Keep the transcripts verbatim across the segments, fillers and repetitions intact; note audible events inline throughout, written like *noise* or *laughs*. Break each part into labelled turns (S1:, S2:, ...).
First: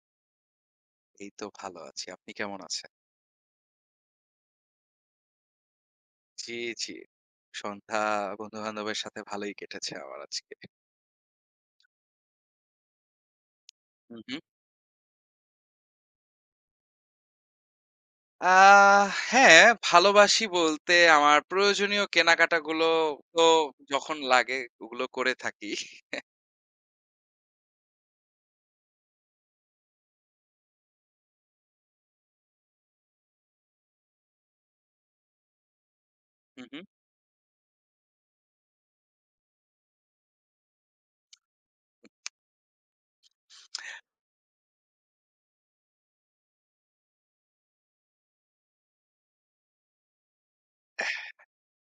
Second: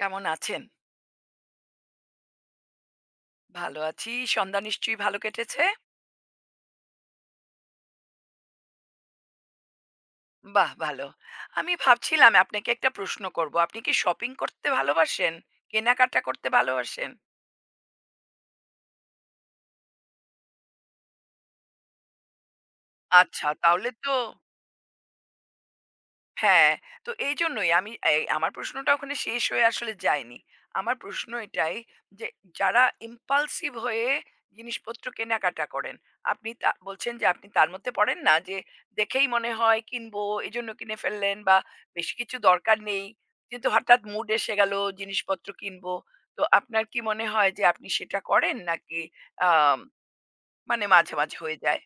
S1: কেমন আছেন?
S2: এই তো ভালো আছি। আপনি কেমন আছেন?
S1: ভালো আছি। সন্ধ্যা নিশ্চয়ই ভালো কেটেছে?
S2: জি, জি। সন্ধ্যা বন্ধু-বান্ধবের সাথে ভালোই কেটেছে আমার আজকে।
S1: বাহ! ভালো। আমি ভাবছিলাম আপনাকে একটা প্রশ্ন করব। আপনি কি
S2: হুম,
S1: শপিং
S2: হুম।
S1: করতে ভালোবাসেন? কেনাকাটা করতে ভালোবাসেন?
S2: আহ হ্যাঁ, ভালোবাসি বলতে আমার প্রয়োজনীয় কেনাকাটাগুলো তো
S1: আচ্ছা, তাহলে তো
S2: যখন লাগে ওগুলো করে থাকি।
S1: হ্যাঁ, তো এইজন্যই আমি এই আমার প্রশ্নটা ওখানে শেষ হয়ে আসলে যায়নি। আমার প্রশ্ন এটাই যে যারা ইমপালসিভ হয়ে জিনিসপত্র কেনাকাটা করেন, আপনি
S2: হুম,
S1: তা
S2: হুম।
S1: বলছেন যে আপনি তার মধ্যে পড়েন না? যে দেখেই মনে হয় কিনবো এজন্য কিনে ফেললেন বা বেশি কিছু দরকার নেই। কিন্তু হঠাৎ মুড এসে গেল জিনিসপত্র কিনবো। তো আপনার কি মনে হয় যে আপনি সেটা করেন নাকি আম মানে মাঝে, মাঝে হয়ে যায়?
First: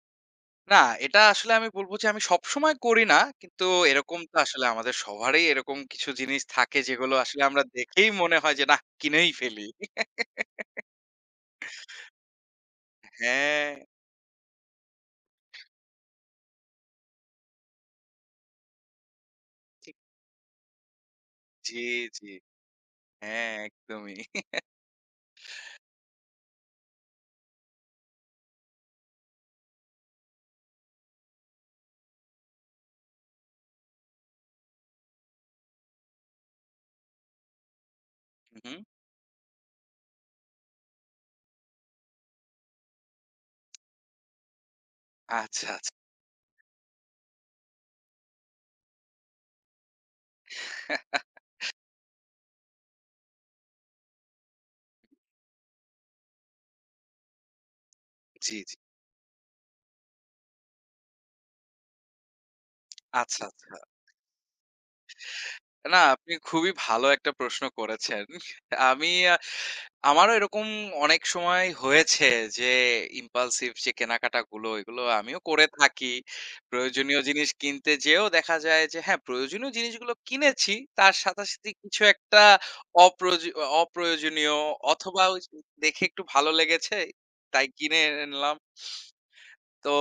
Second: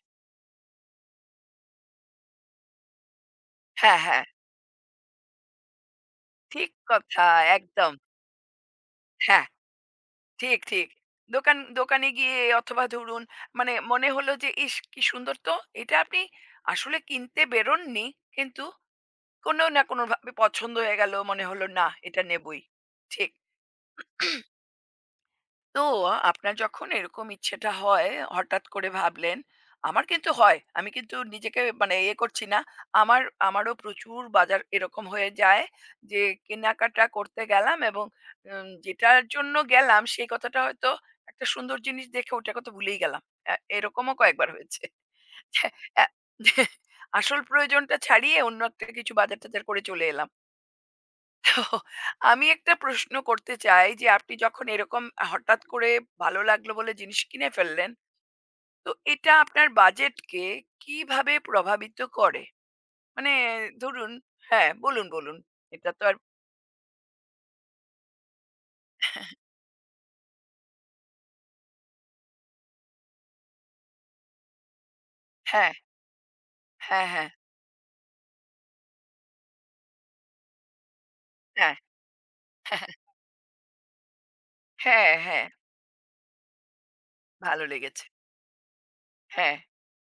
S2: না, এটা আসলে আমি বলব যে আমি সবসময় করি না। কিন্তু
S1: হ্যাঁ,
S2: এরকম
S1: হ্যাঁ,
S2: তো আসলে আমাদের সবারই এরকম কিছু জিনিস
S1: ঠিক
S2: থাকে যেগুলো
S1: কথা,
S2: আসলে আমরা
S1: একদম।
S2: দেখেই মনে হয় যে, নাহ কিনেই
S1: হ্যাঁ।
S2: ফেলি।
S1: ঠিক, ঠিক। দোকান দোকানে গিয়ে অথবা ধরুন
S2: হ্যাঁ,
S1: মানে মনে হলো যে, ইস! কি সুন্দর তো। এটা আপনি আসলে কিনতে বেরোননি। কিন্তু কোনো না
S2: ঠিক
S1: কোনোভাবে পছন্দ হয়ে গেল। মনে হলো
S2: জি,
S1: না এটা
S2: জি।
S1: নেবই। ঠিক।
S2: হ্যাঁ, একদমই।
S1: তো আপনার যখন এরকম ইচ্ছেটা হয় হঠাৎ করে ভাবলেন আমার কিন্তু হয় আমি কিন্তু নিজেকে মানে ইয়ে করছি না আমার আমারও প্রচুর বাজার এরকম হয়ে যায় যে কেনাকাটা করতে গেলাম এবং
S2: হুম,
S1: উম,
S2: হুম।
S1: যেটার জন্য গেলাম সেই কথাটা হয়তো একটা সুন্দর জিনিস দেখে ওটার কথা ভুলেই গেলাম এ- এরকমও কয়েকবার হয়েছে
S2: আচ্ছা, আচ্ছা।
S1: *laughs* যে, এ- আসল প্রয়োজনটা ছাড়িয়ে অন্য একটা কিছু বাজার টাজার করে চলে এলাম *laughs* আমি একটা প্রশ্ন করতে চাই যে আপনি যখন এরকম হঠাৎ করে ভালো লাগলো বলে জিনিস কিনে ফেললেন,
S2: জি, জি।
S1: তো এটা আপনার বাজেটকে কিভাবে প্রভাবিত করে? মানে
S2: আচ্ছা, আচ্ছা।
S1: ধরুন হ্যাঁ, বলুন, বলুন। এটা
S2: না
S1: তো আর
S2: আপনি খুবই ভালো একটা প্রশ্ন করেছেন। আমি আ
S1: *laughs*
S2: আমারও এরকম অনেক সময় হয়েছে যে impulsive যে কেনাকাটাগুলো এগুলো আমিও করে
S1: হ্যাঁ,
S2: থাকি।
S1: হ্যাঁ,
S2: প্রয়োজনীয়
S1: হ্যাঁ,
S2: জিনিস কিনতে যেয়েও দেখা যায় যে হ্যাঁ, প্রয়োজনীয় জিনিসগুলো কিনেছি। তার সাথে, সাথে
S1: হ্যাঁ,
S2: কিছু একটা
S1: *laughs*
S2: অপ্রয়োজি অপ্রয়োজনীয়
S1: হ্যাঁ,
S2: অথবা ওই
S1: হ্যাঁ,
S2: যে দেখে একটু ভালো লেগেছে
S1: ভালো
S2: তাই কিনে
S1: লেগেছে।
S2: এনলাম।
S1: হ্যাঁ,
S2: তো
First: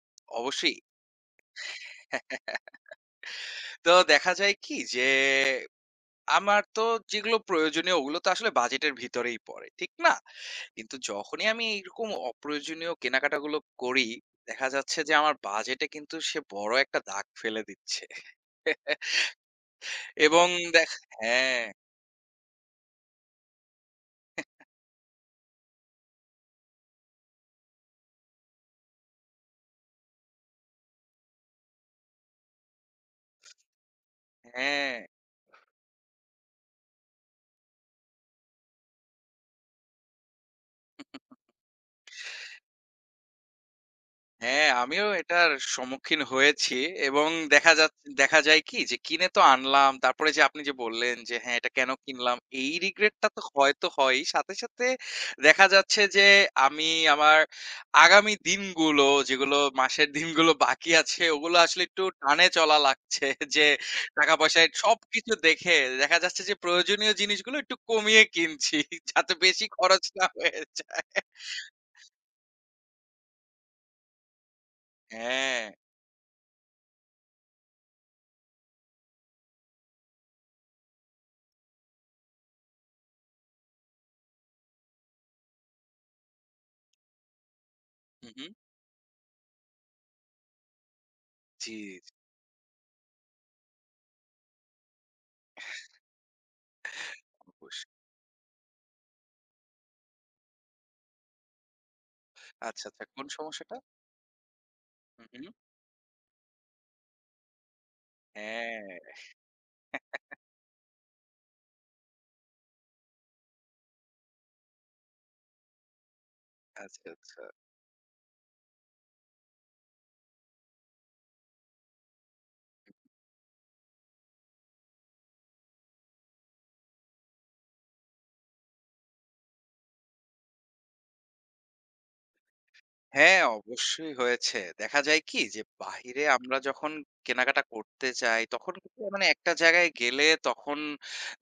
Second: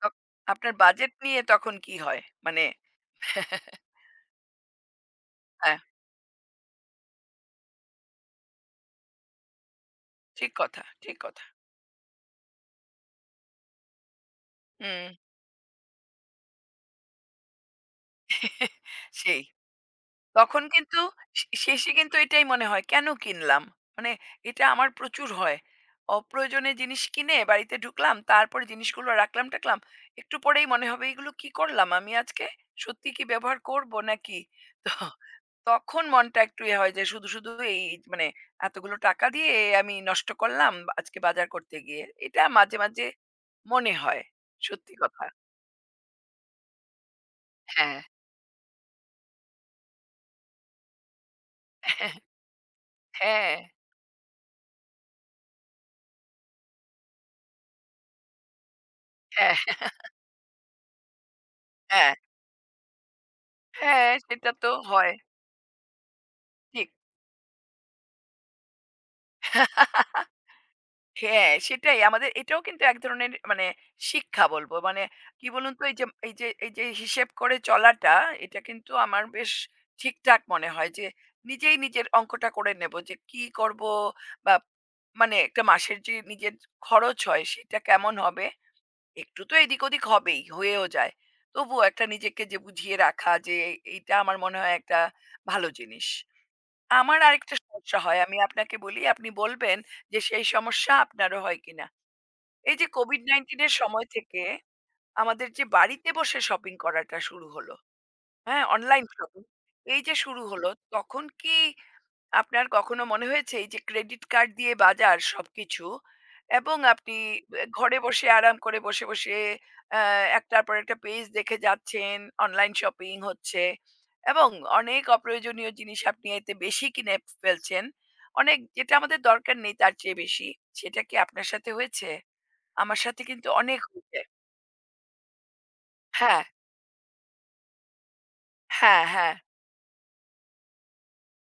S1: তখ আপনার
S2: অবশ্যই।
S1: বাজেট নিয়ে তখন কি হয়? মানে
S2: *laughs*
S1: *laughs*
S2: তো দেখা যায় কি যে
S1: হ্যাঁ,
S2: আমার তো যেগুলো প্রয়োজনীয় ওগুলো তো আসলে বাজেটের ভিতরেই পড়ে, ঠিক না?
S1: ঠিক কথা,
S2: কিন্তু
S1: ঠিক
S2: যখনই
S1: কথা।
S2: আমি এইরকম অপ্রয়োজনীয় কেনাকাটাগুলো করি, দেখা যাচ্ছে
S1: হুম,
S2: যে আমার বাজেটে কিন্তু সে বড় একটা দাগ ফেলে দিচ্ছে।
S1: *laughs*
S2: *laughs*
S1: সেই।
S2: এবং
S1: তখন
S2: দেখ
S1: কিন্তু শে
S2: হ্যাঁ,
S1: শেষে কিন্তু এটাই মনে হয়, কেন কিনলাম? মানে এটা আমার প্রচুর হয়। অপ্রয়োজনে জিনিস কিনে বাড়িতে ঢুকলাম, তারপরে জিনিসগুলো রাখলাম-টাখলাম। একটু পরেই মনে হবে এগুলো কি করলাম আমি আজকে? সত্যি কি ব্যবহার করব নাকি? তো
S2: হ্যাঁ।
S1: তখন মনটা একটু ইয়ে হয় যে শুধু, শুধু এই মানে এতগুলো টাকা দিয়ে আমি নষ্ট করলাম আজকে বাজার করতে গিয়ে। এটা মাঝে, মাঝে মনে হয়।
S2: হ্যাঁ,
S1: সত্যি
S2: আমিও
S1: কথা।
S2: এটার সম্মুখীন হয়েছি এবং দেখা যাচ
S1: হ্যাঁ,
S2: দেখা যায় কি যে কিনে তো আনলাম। তারপরে যে আপনি যে বললেন যে হ্যাঁ, এটা কেন
S1: *laughs*
S2: কিনলাম? এই রিগ্রেটটা তো
S1: হ্যাঁ,
S2: হয়তো হয়ই। সাথে, সাথে দেখা যাচ্ছে যে আমি আমার আগামী দিনগুলো
S1: হ্যাঁ,
S2: যেগুলো
S1: হ্যাঁ,
S2: মাসের দিনগুলো বাকি আছে ওগুলো আসলে একটু
S1: হ্যাঁ,
S2: টানে চলা লাগছে। যে
S1: হ্যাঁ, সেটা
S2: টাকা-পয়সায়
S1: তো হয়।
S2: সবকিছু দেখে দেখা যাচ্ছে যে
S1: ঠিক।
S2: প্রয়োজনীয় জিনিসগুলো একটু কমিয়ে কিনছি যাতে বেশি খরচ না
S1: *laughs*
S2: হয়ে যায়।
S1: হ্যাঁ, সেটাই আমাদের এটাও কিন্তু এক ধরনের মানে শিক্ষা বলব। মানে কি
S2: হ্যাঁ।
S1: বলুন তো এই যে এই যে এই যে হিসেব করে চলাটা এটা কিন্তু আমার বেশ ঠিকঠাক মনে হয় যে নিজেই নিজের অঙ্কটা করে নেব যে কি করব বা মানে একটা মাসের যে নিজের খরচ হয় সেটা কেমন
S2: হু, হু।
S1: হবে। একটু তো এদিক ওদিক হবেই, হয়েও যায়।
S2: জি,
S1: তবুও একটা
S2: জি
S1: নিজেকে যে বুঝিয়ে রাখা যে এইটা আমার মনে হয় একটা ভালো জিনিস। আমার আরেকটা সমস্যা
S2: অবশ্যই।
S1: হয়। আমি আপনাকে বলি, আপনি বলবেন যে সেই সমস্যা আপনারও হয় কিনা। এই
S2: আচ্ছা,
S1: যে
S2: আচ্ছা। কোন
S1: কোভিড নাইনটিন এর
S2: সমস্যাটা?
S1: সময় থেকে
S2: হু,
S1: আমাদের
S2: হু।
S1: যে বাড়িতে বসে শপিং করাটা শুরু হলো, হ্যাঁ?
S2: হ্যাঁ,
S1: অনলাইন শপিং। এই যে শুরু হলো, তখন কি আপনার কখনো মনে হয়েছে এই যে ক্রেডিট কার্ড দিয়ে বাজার সবকিছু এবং
S2: আচ্ছা,
S1: আপনি
S2: আচ্ছা।
S1: আহ, ঘরে বসে আরাম করে বসে বসে আহ, একটার পর একটা পেজ দেখে যাচ্ছেন অনলাইন শপিং হচ্ছে এবং অনেক অপ্রয়োজনীয় জিনিস আপনি এতে বেশি কিনে ফেলছেন অনেক যেটা আমাদের দরকার নেই তার চেয়ে বেশি সেটা কি আপনার সাথে হয়েছে আমার সাথে
S2: হ্যাঁ,
S1: কিন্তু অনেক
S2: অবশ্যই
S1: হয়েছে
S2: হয়েছে। দেখা যায় কি যে বাহিরে
S1: হ্যাঁ
S2: আমরা যখন কেনাকাটা করতে যাই তখন কিন্তু
S1: হ্যাঁ
S2: মানে
S1: হ্যাঁ
S2: একটা জায়গায় গেলে তখন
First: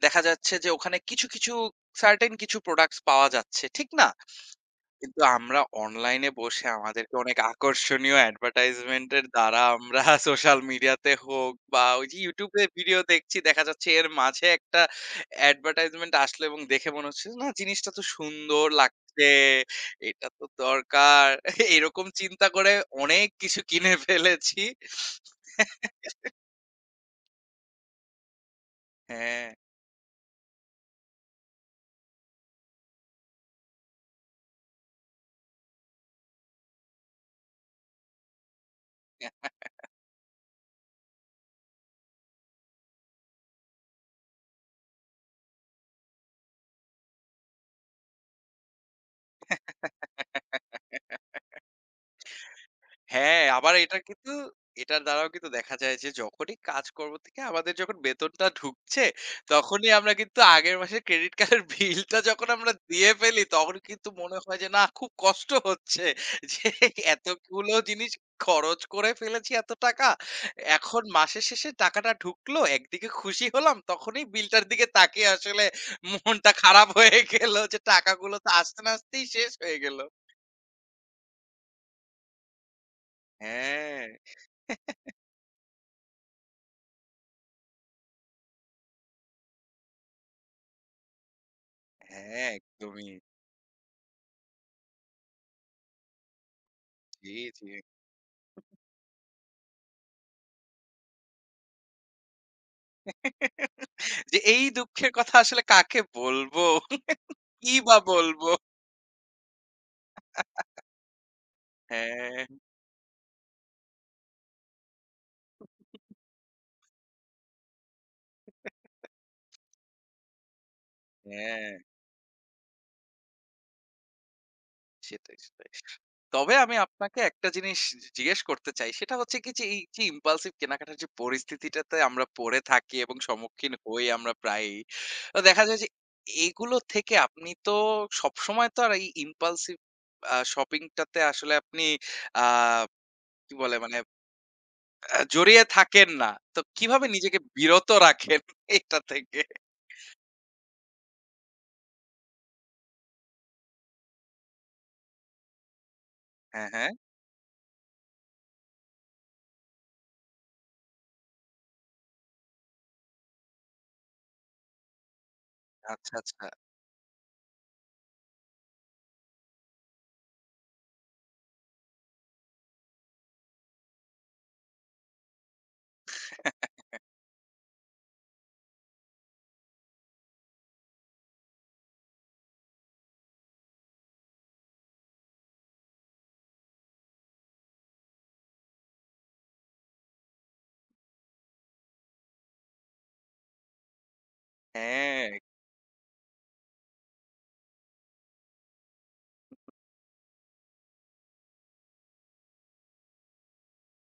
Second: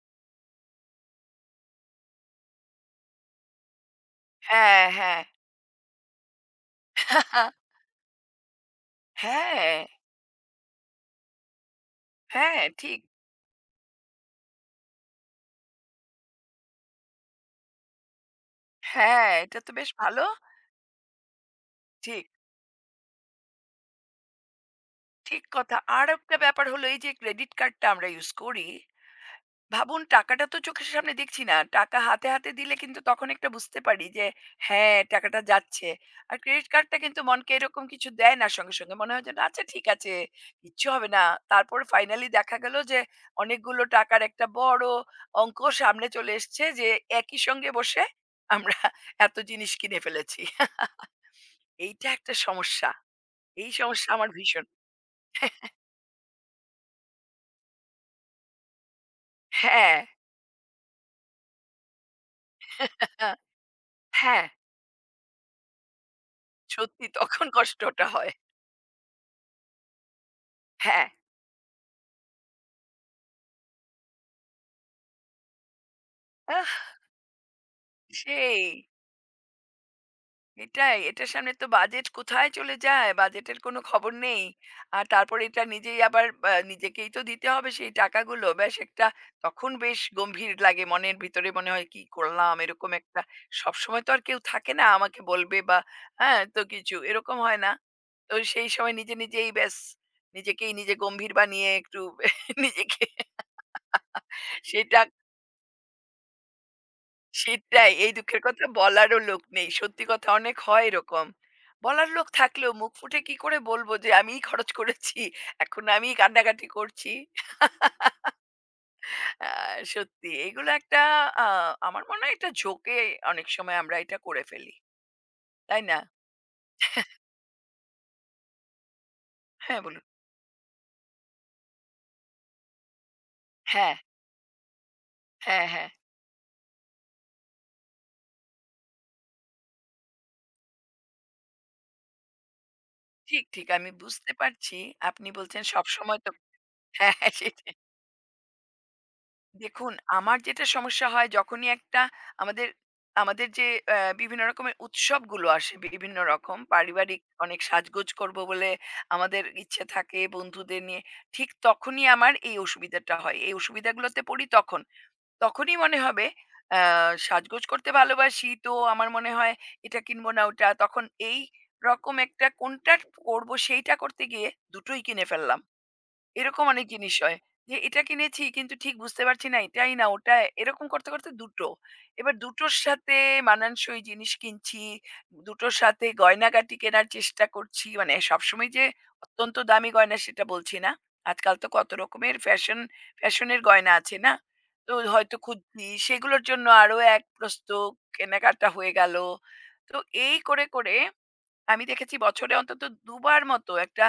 S2: দেখা যাচ্ছে যে ওখানে কিছু, কিছু সার্টেন কিছু প্রোডাক্টস পাওয়া যাচ্ছে। ঠিক না?
S1: হ্যাঁ হ্যাঁ
S2: কিন্তু আমরা অনলাইনে বসে আমাদেরকে অনেক
S1: *laughs*
S2: আকর্ষণীয় অ্যাডভার্টাইজমেন্ট এর দ্বারা
S1: হ্যাঁ
S2: আমরা *laughs* সোশ্যাল মিডিয়াতে হোক বা ওই যে
S1: হ্যাঁ
S2: ইউটিউবে
S1: ঠিক
S2: ভিডিও দেখছি দেখা যাচ্ছে এর মাঝে একটা অ্যাডভার্টাইজমেন্ট আসলো এবং দেখে মনে হচ্ছে না জিনিসটা তো সুন্দর
S1: হ্যাঁ
S2: লাগছে
S1: এটা তো বেশ ভালো
S2: এটা তো দরকার *laughs* এরকম
S1: ঠিক
S2: চিন্তা করে অনেক কিছু কিনে ফেলেছি
S1: ঠিক কথা। আর একটা ব্যাপার হলো এই যে ক্রেডিট কার্ডটা আমরা ইউজ করি।
S2: হ্যাঁ
S1: ভাবুন টাকাটা তো চোখের সামনে দেখছি না। টাকা হাতে, হাতে দিলে কিন্তু তখন একটা বুঝতে পারি যে হ্যাঁ, টাকাটা যাচ্ছে। আর ক্রেডিট কার্ডটা কিন্তু মনকে এরকম কিছু দেয় না সঙ্গে, সঙ্গে। মনে হয় যে না আচ্ছা ঠিক আছে, কিচ্ছু হবে না। তারপরে ফাইনালি দেখা গেল যে অনেকগুলো টাকার একটা বড় অঙ্ক সামনে চলে এসছে যে একই সঙ্গে বসে আমরা এত জিনিস কিনে ফেলেছি।
S2: *laughs*
S1: এইটা একটা সমস্যা।
S2: হ্যাঁ,
S1: এই
S2: আবার এটা
S1: সমস্যা আমার
S2: কিন্তু
S1: ভীষণ।
S2: এটার দ্বারাও কিন্তু
S1: *laughs*
S2: দেখা যায় যে যখনই কাজকর্ম থেকে আমাদের যখন বেতনটা ঢুকছে, তখনই
S1: হ্যাঁ,
S2: আমরা কিন্তু আগের মাসের ক্রেডিট কার্ডের বিলটা যখন আমরা দিয়ে ফেলি, তখন কিন্তু মনে
S1: হ্যাঁ।
S2: হয় যে না খুব কষ্ট হচ্ছে যে
S1: সত্যি তখন
S2: এতগুলো
S1: কষ্টটা
S2: জিনিস
S1: হয়।
S2: খরচ করে ফেলেছি এত টাকা। এখন
S1: হ্যাঁ,
S2: মাসের শেষে টাকাটা ঢুকলো, একদিকে খুশি হলাম, তখনই বিলটার দিকে তাকিয়ে আসলে মনটা খারাপ
S1: আহ!
S2: হয়ে গেল যে টাকাগুলো তো
S1: সেই।
S2: আসতে না আসতেই শেষ হয়ে গেল।
S1: এটাই, এটার সামনে তো বাজেট কোথায় চলে যায়? বাজেটের কোনো
S2: হ্যাঁ,
S1: খবর নেই। আর তারপরে এটা নিজেই আবার আ নিজেকেই তো দিতে হবে সেই টাকাগুলো। ব্যাস একটা তখন বেশ গম্ভীর লাগে মনের ভিতরে মনে হয় কি
S2: হ্যাঁ,
S1: করলাম? এরকম
S2: একদমই।
S1: একটা সবসময় তো আর কেউ থাকে না আমাকে বলবে বা হ্যাঁ, তো কিছু
S2: জি,
S1: এরকম হয়
S2: জি।
S1: না। তো সেই সময় নিজে, নিজেই ব্যাস নিজেকেই নিজে গম্ভীর বানিয়ে একটু *laughs* নিজেকে
S2: যে এই
S1: সেটা
S2: দুঃখের কথা আসলে কাকে বলবো? কি
S1: সেটাই।
S2: বা
S1: এই দুঃখের
S2: বলবো?
S1: কথা বলারও লোক নেই। সত্যি কথা অনেক হয় এরকম। বলার লোক
S2: হ্যাঁ,
S1: থাকলেও মুখ ফুটে কি করে বলব যে আমিই খরচ করেছি। এখন আমিই কান্নাকাটি করছি। আ সত্যি এগুলো একটা আ
S2: হ্যাঁ,
S1: আমার মনে হয় একটা ঝোঁকে অনেক সময় আমরা এটা করে ফেলি।
S2: সেটাই, সেটাই।
S1: তাই না?
S2: তবে আমি আপনাকে একটা জিনিস জিজ্ঞেস করতে চাই। সেটা হচ্ছে কি যে এই
S1: হ্যাঁ
S2: যে
S1: বলুন।
S2: ইম্পালসিভ কেনাকাটার যে পরিস্থিতিটাতে আমরা পড়ে থাকি এবং সম্মুখীন
S1: হ্যাঁ,
S2: হই আমরা প্রায়ই। তো দেখা
S1: হ্যাঁ,
S2: যায়
S1: হ্যাঁ।
S2: যে এগুলো থেকে আপনি তো সবসময় তো আর এই ইম্পালসিভ আ শপিং টাতে আসলে আপনি আ
S1: ঠিক,
S2: কি
S1: ঠিক।
S2: বলে
S1: আমি
S2: মানে
S1: বুঝতে পারছি।
S2: আ
S1: আপনি
S2: জড়িয়ে
S1: বলছেন
S2: থাকেন
S1: সবসময়
S2: না।
S1: তো
S2: তো কিভাবে
S1: হ্যাঁ,
S2: নিজেকে
S1: সেটাই।
S2: বিরত রাখেন এটা থেকে?
S1: দেখুন, আমার যেটা সমস্যা হয় যখনই একটা আমাদের আমাদের যে আ বিভিন্ন রকমের উৎসবগুলো আসে বিভিন্ন রকম
S2: হ্যাঁ, হ্যাঁ।
S1: পারিবারিক অনেক সাজগোজ করব বলে আমাদের ইচ্ছে থাকে বন্ধুদের নিয়ে। ঠিক তখনই আমার এই অসুবিধাটা হয়। এই অসুবিধাগুলোতে পড়ি তখন। তখনই মনে
S2: আচ্ছা,
S1: হবে
S2: আচ্ছা।
S1: আ সাজগোজ করতে ভালোবাসি তো আমার মনে হয় এটা কিনবো না ওটা। তখন এই রকম একটা কোনটা করব সেইটা করতে গিয়ে দুটোই কিনে ফেললাম। এরকম অনেক জিনিস হয় যে এটা কিনেছি কিন্তু ঠিক বুঝতে পারছি না এটাই না ওটা এরকম করতে করতে দুটো এবার দুটোর সাথে মানানসই জিনিস কিনছি দুটোর সাথে গয়নাগাটি কেনার চেষ্টা করছি মানে সবসময় যে অত্যন্ত দামি গয়না সেটা বলছি না আজকাল তো কত রকমের ফ্যাশন ফ্যাশনের গয়না আছে না তো
S2: হ্যাঁ,
S1: হয়তো খুঁজছি সেগুলোর জন্য আরো এক প্রস্তুত কেনাকাটা হয়ে গেল তো এই করে করে আমি দেখেছি বছরে অন্তত দুবার মতো একটা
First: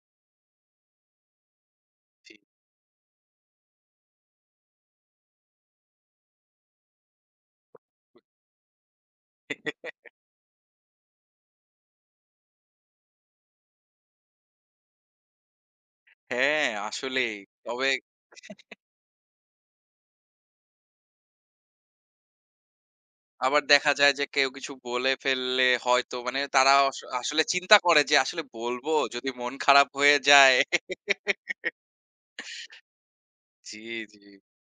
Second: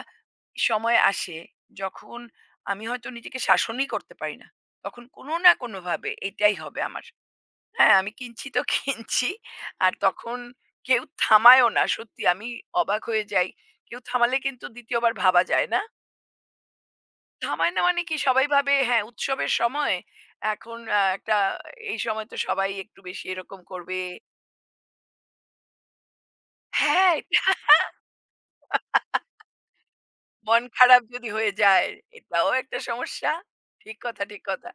S1: সময় আসে যখন
S2: ঠিক।
S1: আমি হয়তো নিজেকে শাসনই করতে পারি না তখন কোনো না কোনো ভাবে এটাই হবে আমার হ্যাঁ আমি কিনছি তো কিনছি *laughs* আর তখন কেউ থামায়ও না সত্যি আমি অবাক হয়ে যাই কেউ থামালে কিন্তু দ্বিতীয়বার ভাবা যায় না
S2: হ্যাঁ, আসলেই।
S1: থামায় না
S2: তবে
S1: মানে কি সবাই ভাবে হ্যাঁ উৎসবের সময় এখন আহ, একটা এই সময় তো সবাই একটু বেশি এরকম
S2: আবার দেখা
S1: করবে
S2: যায় যে কেউ কিছু বলে ফেললে হয়তো মানে তারা আস
S1: হ্যাঁ
S2: আসলে চিন্তা করে যে আসলে বলবো যদি মন খারাপ হয়ে যায়।
S1: মন খারাপ যদি হয়ে যায় এটাও একটা সমস্যা।
S2: জি,
S1: ঠিক
S2: জি।
S1: কথা, ঠিক কথা।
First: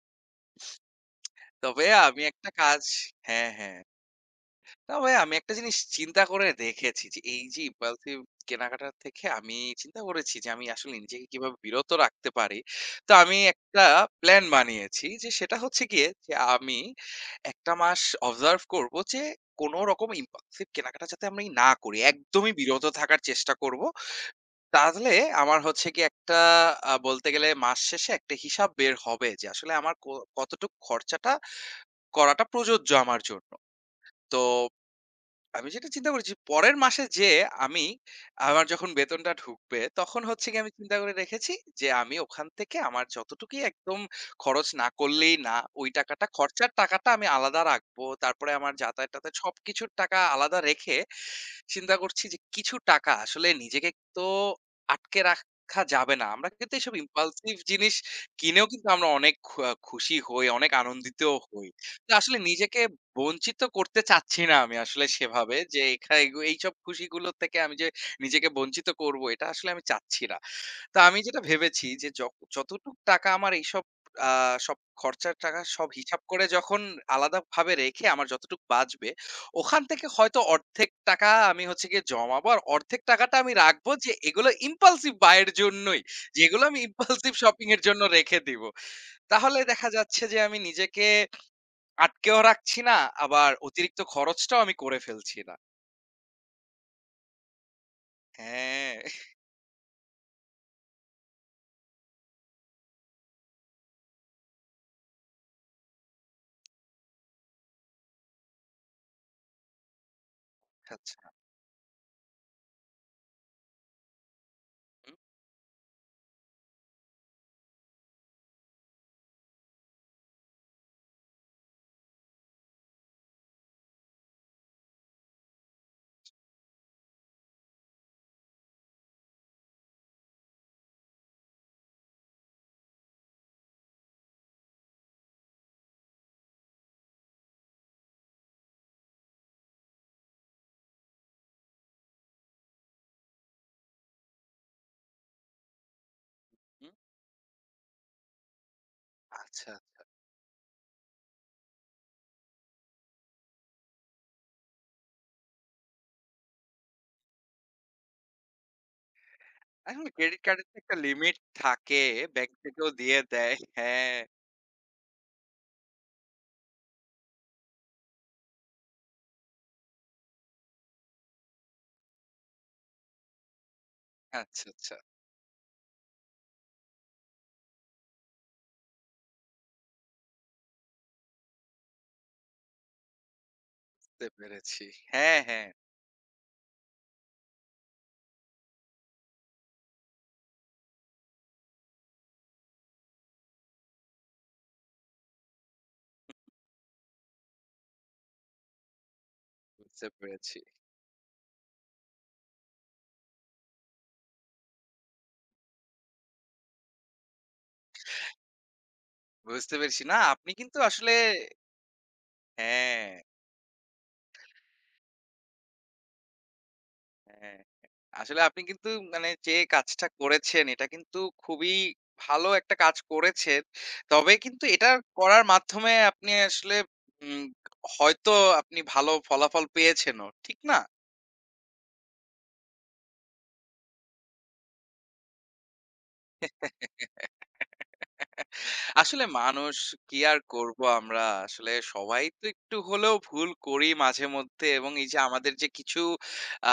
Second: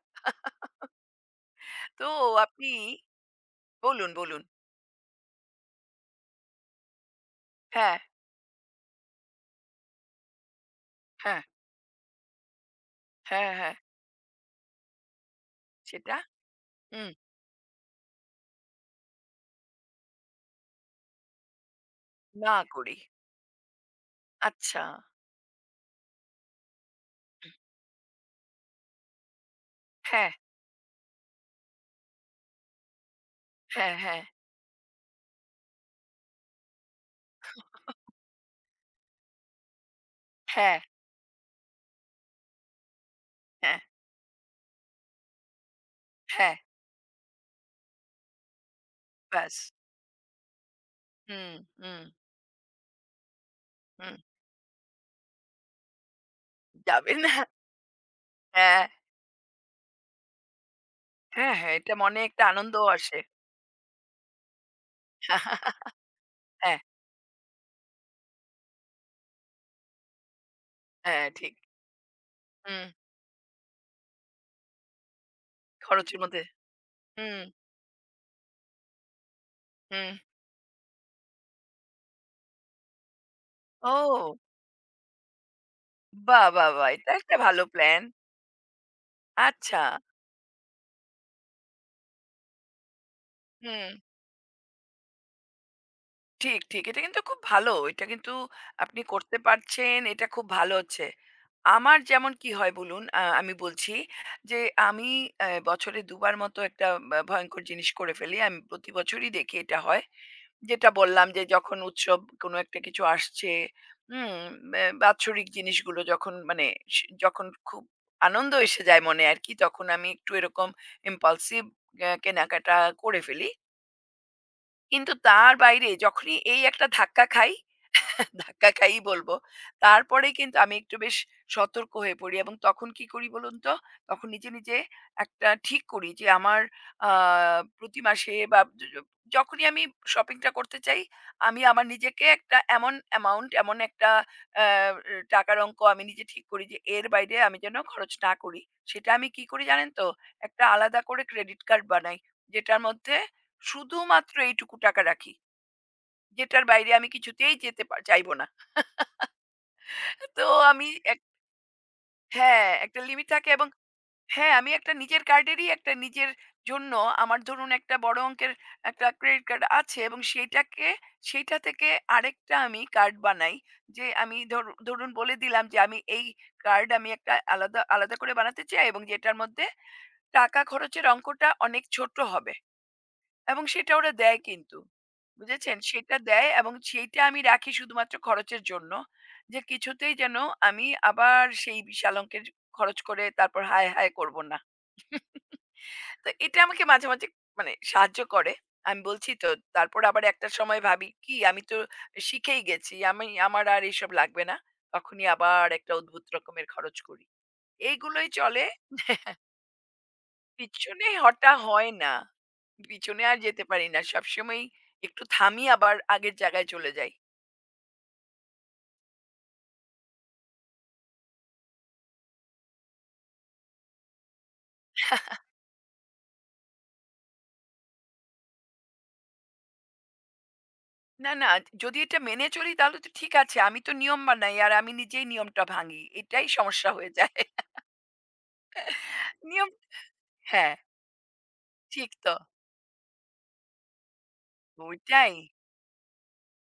S2: তবে
S1: তো
S2: আমি একটা
S1: আপনি
S2: কাজ হ্যাঁ, হ্যাঁ।
S1: বলুন, বলুন।
S2: তবে আমি একটা জিনিস চিন্তা করে দেখেছি যে, এই যে
S1: হ্যাঁ,
S2: ইম্পালসিভ কেনাকাটা থেকে আমি চিন্তা করেছি যে, আমি আসলে নিজেকে
S1: হ্যাঁ,
S2: কিভাবে বিরত রাখতে পারি। তো আমি
S1: হ্যাঁ, হ্যাঁ।
S2: একটা প্ল্যান বানিয়েছি যে, সেটা হচ্ছে গিয়ে
S1: সেটা
S2: যে, আমি
S1: হুম,
S2: এক টা মাস অবজার্ভ করব যে, কোনো রকম ইম্পালসিভ কেনাকাটা যাতে আমি না করি। একদমই
S1: না
S2: বিরত
S1: করি।
S2: থাকার চেষ্টা করব।
S1: আচ্ছা।
S2: তাহলে আমার হচ্ছে গিয়ে একটা আ বলতে গেলে মাস শেষে একটা হিসাব বের হবে যে, আসলে আমার ক
S1: হ্যাঁ,
S2: কতটুক খরচাটা করাটা প্রযোজ্য আমার জন্য।
S1: হ্যাঁ, হ্যাঁ,
S2: তো আমি যেটা চিন্তা করেছি পরের মাসে যেয়ে আমি আমার যখন বেতনটা ঢুকবে তখন হচ্ছে গিয়ে আমি
S1: হ্যাঁ,
S2: চিন্তা করে রেখেছি যে আমি ওখান থেকে আমার যতটুকুই
S1: হ্যাঁ,
S2: একদম খরচ না করলেই না ওই টাকাটা
S1: হ্যাঁ,
S2: খরচার টাকাটা আমি আলাদা রাখবো তারপরে আমার যাতায়াত টাতায়াত
S1: ব্যাস।
S2: সবকিছুর টাকা আলাদা রেখে
S1: হুম,
S2: চিন্তা
S1: হুম,
S2: করছি যে কিছু টাকা আসলে নিজেকে
S1: হুম।
S2: তো আটকে রাখা যাবে না আমরা কিন্তু এইসব
S1: যাবে না।
S2: ইম্পালসিভ জিনিস কিনেও
S1: হ্যাঁ,
S2: কিন্তু আমরা অনেক খু- খুশি হই অনেক আনন্দিত
S1: হ্যাঁ,
S2: হই
S1: হ্যাঁ, এটা
S2: তো
S1: মনে
S2: আসলে
S1: একটা
S2: নিজেকে
S1: আনন্দও আসে।
S2: বঞ্চিত করতে চাচ্ছি না আমি আসলে সেভাবে যে এখা এগু এইসব
S1: হ্যাঁ,
S2: খুশিগুলো থেকে আমি যে নিজেকে বঞ্চিত করব এটা আসলে আমি চাচ্ছি না। তো আমি
S1: হ্যাঁ,
S2: যেটা
S1: ঠিক।
S2: ভেবেছি যে য
S1: হুম,
S2: যতটুক টাকা আমার এইসব আ সব খরচার টাকা সব
S1: খরচের
S2: হিসাব
S1: মধ্যে
S2: করে যখন
S1: হুম,
S2: আলাদাভাবে রেখে আমার যতটুক বাঁচবে, ওখান থেকে
S1: হুম।
S2: হয়তো অর্ধেক টাকা আমি হচ্ছে গিয়ে জমাবো। আর অর্ধেক টাকাটা আমি রাখবো যে
S1: ও!
S2: এগুলো impulsive buy এর জন্যই।
S1: বাহ!
S2: যেগুলো
S1: বাহ!
S2: আমি
S1: বাহ! এটা
S2: impulsive
S1: একটা ভালো
S2: shopping এর জন্য
S1: প্ল্যান।
S2: রেখে দিব। তাহলে
S1: আচ্ছা।
S2: দেখা যাচ্ছে যে আমি নিজেকে আটকেও রাখছি না, আবার
S1: হুম।
S2: অতিরিক্ত খরচটাও আমি করে ফেলছি না।
S1: ঠিক, ঠিক। এটা কিন্তু খুব ভালো। এটা কিন্তু
S2: হ্যাঁ,
S1: আপনি করতে পারছেন। এটা খুব ভালো হচ্ছে। আমার যেমন কি হয় বলুন, আ আমি বলছি যে আমি অ্যা বছরে দুই বার মতো একটা বা ভয়ংকর জিনিস করে ফেলি। আমি প্রতি বছরই দেখি এটা হয়। যেটা
S2: আচ্ছা।
S1: বললাম যে যখন উৎসব কোনো একটা কিছু আসছে, হুম? ব্যা
S2: হুম,
S1: বাৎসরিক জিনিসগুলো যখন মানে স যখন খুব আনন্দ এসে যায় মনে আরকি, তখন আমি একটু এরকম impulsive অ্যা কেনাকাটা করে ফেলি। কিন্তু তার বাইরে যখনই এই একটা ধাক্কা খাই ধাক্কা খাইই বলবো। তারপরেই কিন্তু আমি একটু বেশ সতর্ক হয়ে পড়ি এবং তখন কি করি বলুন তো? তখন নিজে, নিজে একটা ঠিক করি যে আমার আ প্রতি মাসে বা য য যখনই আমি শপিংটা করতে চাই, আমি আমার নিজেকে একটা এমন অ্যামাউন্ট, এমন একটা আ টাকার অঙ্ক আমি নিজে ঠিক করি যে
S2: হুম।
S1: এর বাইরে আমি যেন খরচ না করি। সেটা আমি কি করি
S2: আচ্ছা,
S1: জানেন
S2: আচ্ছা।
S1: তো? একটা আলাদা করে ক্রেডিট কার্ড বানাই। যেটার মধ্যে শুধুমাত্র এইটুকু টাকা রাখি। যেটার বাইরে আমি কিছুতেই যেতে পা চাইবো না। *laughs*
S2: এখন ক্রেডিট
S1: তো
S2: কার্ডের তো
S1: আমি
S2: একটা
S1: এক
S2: লিমিট থাকে। ব্যাংক
S1: হ্যাঁ,
S2: থেকেও
S1: একটা
S2: দিয়ে
S1: লিমিট থাকে
S2: দেয়।
S1: এবং
S2: হ্যাঁ।
S1: হ্যাঁ, আমি একটা নিজের কার্ডেরই একটা নিজের জন্য আমার ধরুন একটা বড় অঙ্কের একটা ক্রেডিট কার্ড আছে এবং সেইটাকে সেইটা থেকে আরেকটা আমি কার্ড বানাই। যে আমি
S2: আচ্ছা,
S1: ধরু
S2: আচ্ছা।
S1: ধরুন বলে দিলাম যে আমি এই কার্ড আমি একটা আলাদা আলাদা করে বানাতে চাই এবং যেটার মধ্যে টাকা খরচের অঙ্কটা অনেক ছোট হবে। এবং সেটা ওরা
S2: বুঝতে
S1: দেয় কিন্তু।
S2: পেরেছি। হ্যাঁ, হ্যাঁ।
S1: বুঝেছেন? সেটা দেয় এবং সেইটা আমি রাখি শুধুমাত্র খরচের জন্য। যে কিছুতেই যেন আমি আবার সেই বিশাল অঙ্কের খরচ করে তারপর হায়, হায় করব না। তো এটা আমাকে মাঝে, মাঝে মানে সাহায্য করে। আমি বলছি তো তারপর
S2: বুঝতে
S1: আবার একটা
S2: পেরেছি।
S1: সময় ভাবি কি আমি তো শিখেই গেছি। আমি আমার আর এসব লাগবে না। তখনই আবার একটা অদ্ভুত রকমের খরচ করি। এইগুলোই চলে।
S2: বুঝতে পেরেছি। না আপনি কিন্তু
S1: পিছনে
S2: আসলে
S1: হটা হয় না।
S2: হ্যাঁ।
S1: পিছনে আর যেতে পারি না। সবসময়ই একটু থামি আবার আগের জায়গায় চলে যাই।
S2: হ্যাঁ, আসলে আপনি কিন্তু মানে যে কাজটা করেছেন এটা কিন্তু খুবই ভালো একটা কাজ করেছেন। তবে কিন্তু এটা করার মাধ্যমে আপনি আসলে উম হয়তো আপনি ভালো ফলাফল পেয়েছেনও। ঠিক না?
S1: না, না যদি এটা মেনে চলি তাহলে তো ঠিক আছে। আমি তো নিয়ম বানাই আর আমি নিজেই নিয়মটা ভাঙি। এটাই সমস্যা হয়ে যায়।
S2: আসলে
S1: *laughs* নিয়ম
S2: মানুষ কি আর
S1: হ্যাঁ,
S2: করব আমরা? আসলে
S1: ঠিক
S2: সবাই
S1: তো।
S2: তো একটু হলেও ভুল করি মাঝে মধ্যে এবং এই যে
S1: ওইটাই।
S2: আমাদের যে কিছু আ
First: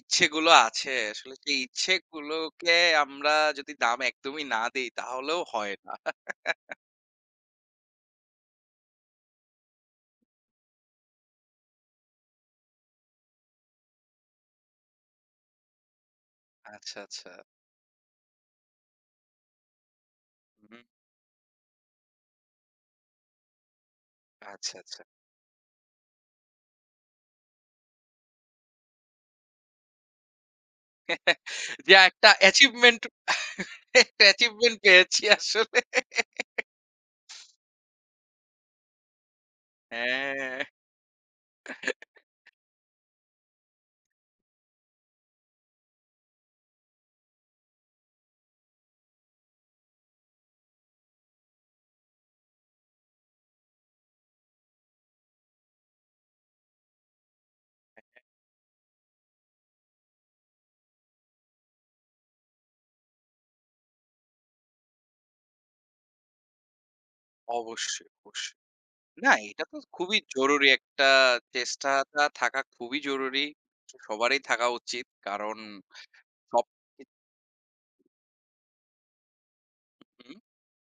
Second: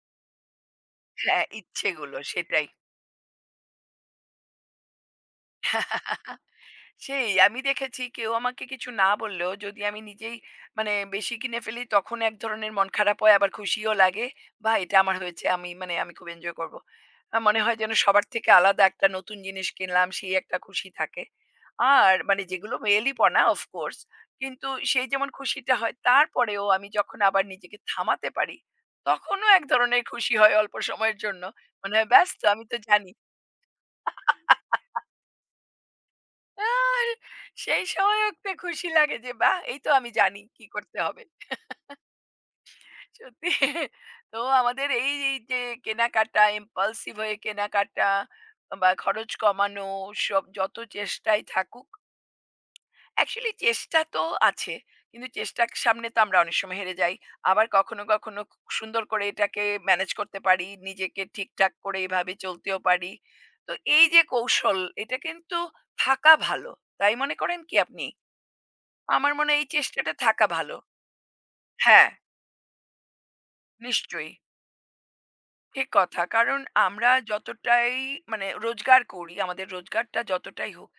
S2: ইচ্ছেগুলো আছে আসলে
S1: হ্যাঁ,
S2: সেই
S1: ইচ্ছেগুলো সেটাই।
S2: ইচ্ছেগুলোকে আমরা যদি দাম একদমই না দেই তাহলেও হয় না।
S1: *laughs* সেই আমি দেখেছি কেউ আমাকে কিছু না বললেও যদি আমি নিজেই মানে বেশি কিনে ফেলি তখন এক ধরনের মন খারাপ হয় আবার খুশিও লাগে বা এটা আমার হয়েছে আমি মানে আমি খুব এনজয় করব
S2: আচ্ছা, আচ্ছা।
S1: আমার মনে হয় যেন সবার থেকে আলাদা একটা নতুন জিনিস কিনলাম সেই একটা
S2: হুম,
S1: খুশি থাকে আর মানে যেগুলো মেয়েলি পড়া অফকোর্স কিন্তু
S2: আচ্ছা, আচ্ছা।
S1: সেই যেমন খুশিটা হয় তারপরেও আমি যখন আবার নিজেকে থামাতে পারি তখনও এক ধরনের খুশি হয় অল্প সময়ের জন্য মনে
S2: যে
S1: হয়
S2: একটা
S1: ব্যস্ত আমি তো
S2: অ্যাচিভমেন্ট
S1: জানি
S2: একটা অ্যাচিভমেন্ট পেয়েছি আসলে।
S1: আর সেই সময়ও একটা খুশি লাগে যে বাহ! এই তো আমি জানি
S2: হ্যাঁ,
S1: কি করতে হবে। সত্যি তো আমাদের এই, এই যে কেনাকাটা, impulsive হয়ে কেনাকাটা বা খরচ কমানো সব যত চেষ্টাই থাকুক অ্যাকচুয়ালি চেষ্টা তো আছে। কিন্তু চেষ্টার সামনে তো আমরা অনেক সময় হেরে যাই। আবার কখনো, কখনো খু সুন্দর করে এটাকে ম্যানেজ করতে পারি। নিজেকে ঠিকঠাক করে এভাবে চলতেও পারি। তো এই যে কৌশল এটা কিন্তু থাকা ভালো। তাই মনে করেন কি আপনি?
S2: অবশ্যই, অবশ্যই। না
S1: আমার মনে হয়
S2: এটা
S1: এই
S2: তো
S1: চেষ্টাটা
S2: খুবই
S1: থাকা
S2: জরুরি
S1: ভালো।
S2: একটা
S1: হ্যাঁ,
S2: চেষ্টাটা থাকা খুবই জরুরি।
S1: নিশ্চয়ই।
S2: সবারই থাকা উচিত। কারণ
S1: ঠিক কথা। কারণ
S2: সব
S1: আমরা যতটাই মানে রোজগার করি, আমাদের রোজগারটা
S2: হুম,
S1: যতটাই হোক,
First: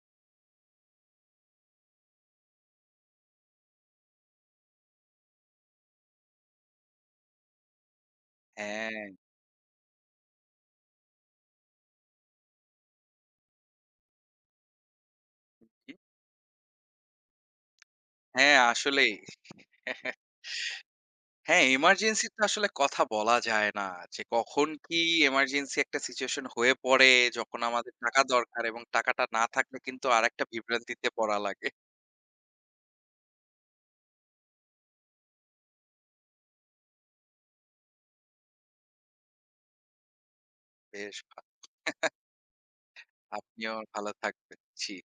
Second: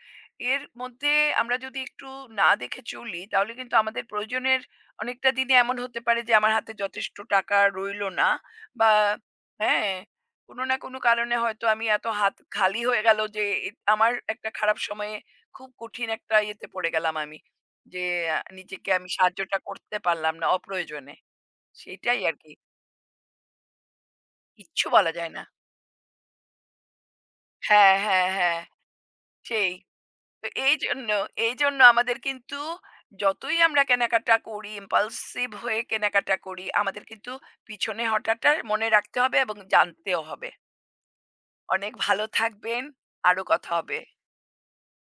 S1: এর মধ্যে আমরা যদি একটু না দেখে চলি, তাহলে কিন্তু আমাদের প্রয়োজনের অনেকটা দিনে এমন হতে পারে যে আমার হাতে যথেষ্ট টাকা রইলো না বা
S2: হ্যাঁ,
S1: হ্যাঁ, কোনো না কোনো কারণে হয়তো আমি এত হাত খালি হয়ে গেল যে এ আমার একটা খারাপ সময়ে খুব কঠিন একটা ইয়েতে পড়ে গেলাম আমি। যে আ
S2: হ্যাঁ
S1: নিজেকে আমি
S2: আসলেই।
S1: সাহায্যটা করতে পারলাম না অপ্রয়োজনে।
S2: হ্যাঁ,
S1: সেটাই
S2: এমার্জেন্সি তো
S1: আরকি।
S2: আসলে কথা বলা যায় না। যে কখন
S1: কিচ্ছু
S2: কি
S1: বলা যায় না।
S2: এমার্জেন্সি একটা সিচুয়েশন হয়ে পড়ে, যখন আমাদের
S1: হ্যাঁ,
S2: টাকা
S1: হ্যাঁ, হ্যাঁ।
S2: দরকার এবং টাকাটা না
S1: সেই।
S2: থাকলে কিন্তু আরেকটা
S1: তো
S2: বিভ্রান্তিতে
S1: এইজন্য,
S2: পড়া লাগে।
S1: এইজন্য আমাদের কিন্তু যতই আমরা কেনাকাটা করি, impulsive হয়ে কেনাকাটা করি, আমাদের কিন্তু পিছনে হঠাটা মনে রাখতে হবে এবং জানতেও হবে।
S2: বেশ ভা
S1: অনেক ভালো থাকবেন। আরো কথা
S2: আপনিও
S1: হবে।
S2: ভালো থাকবেন। জি।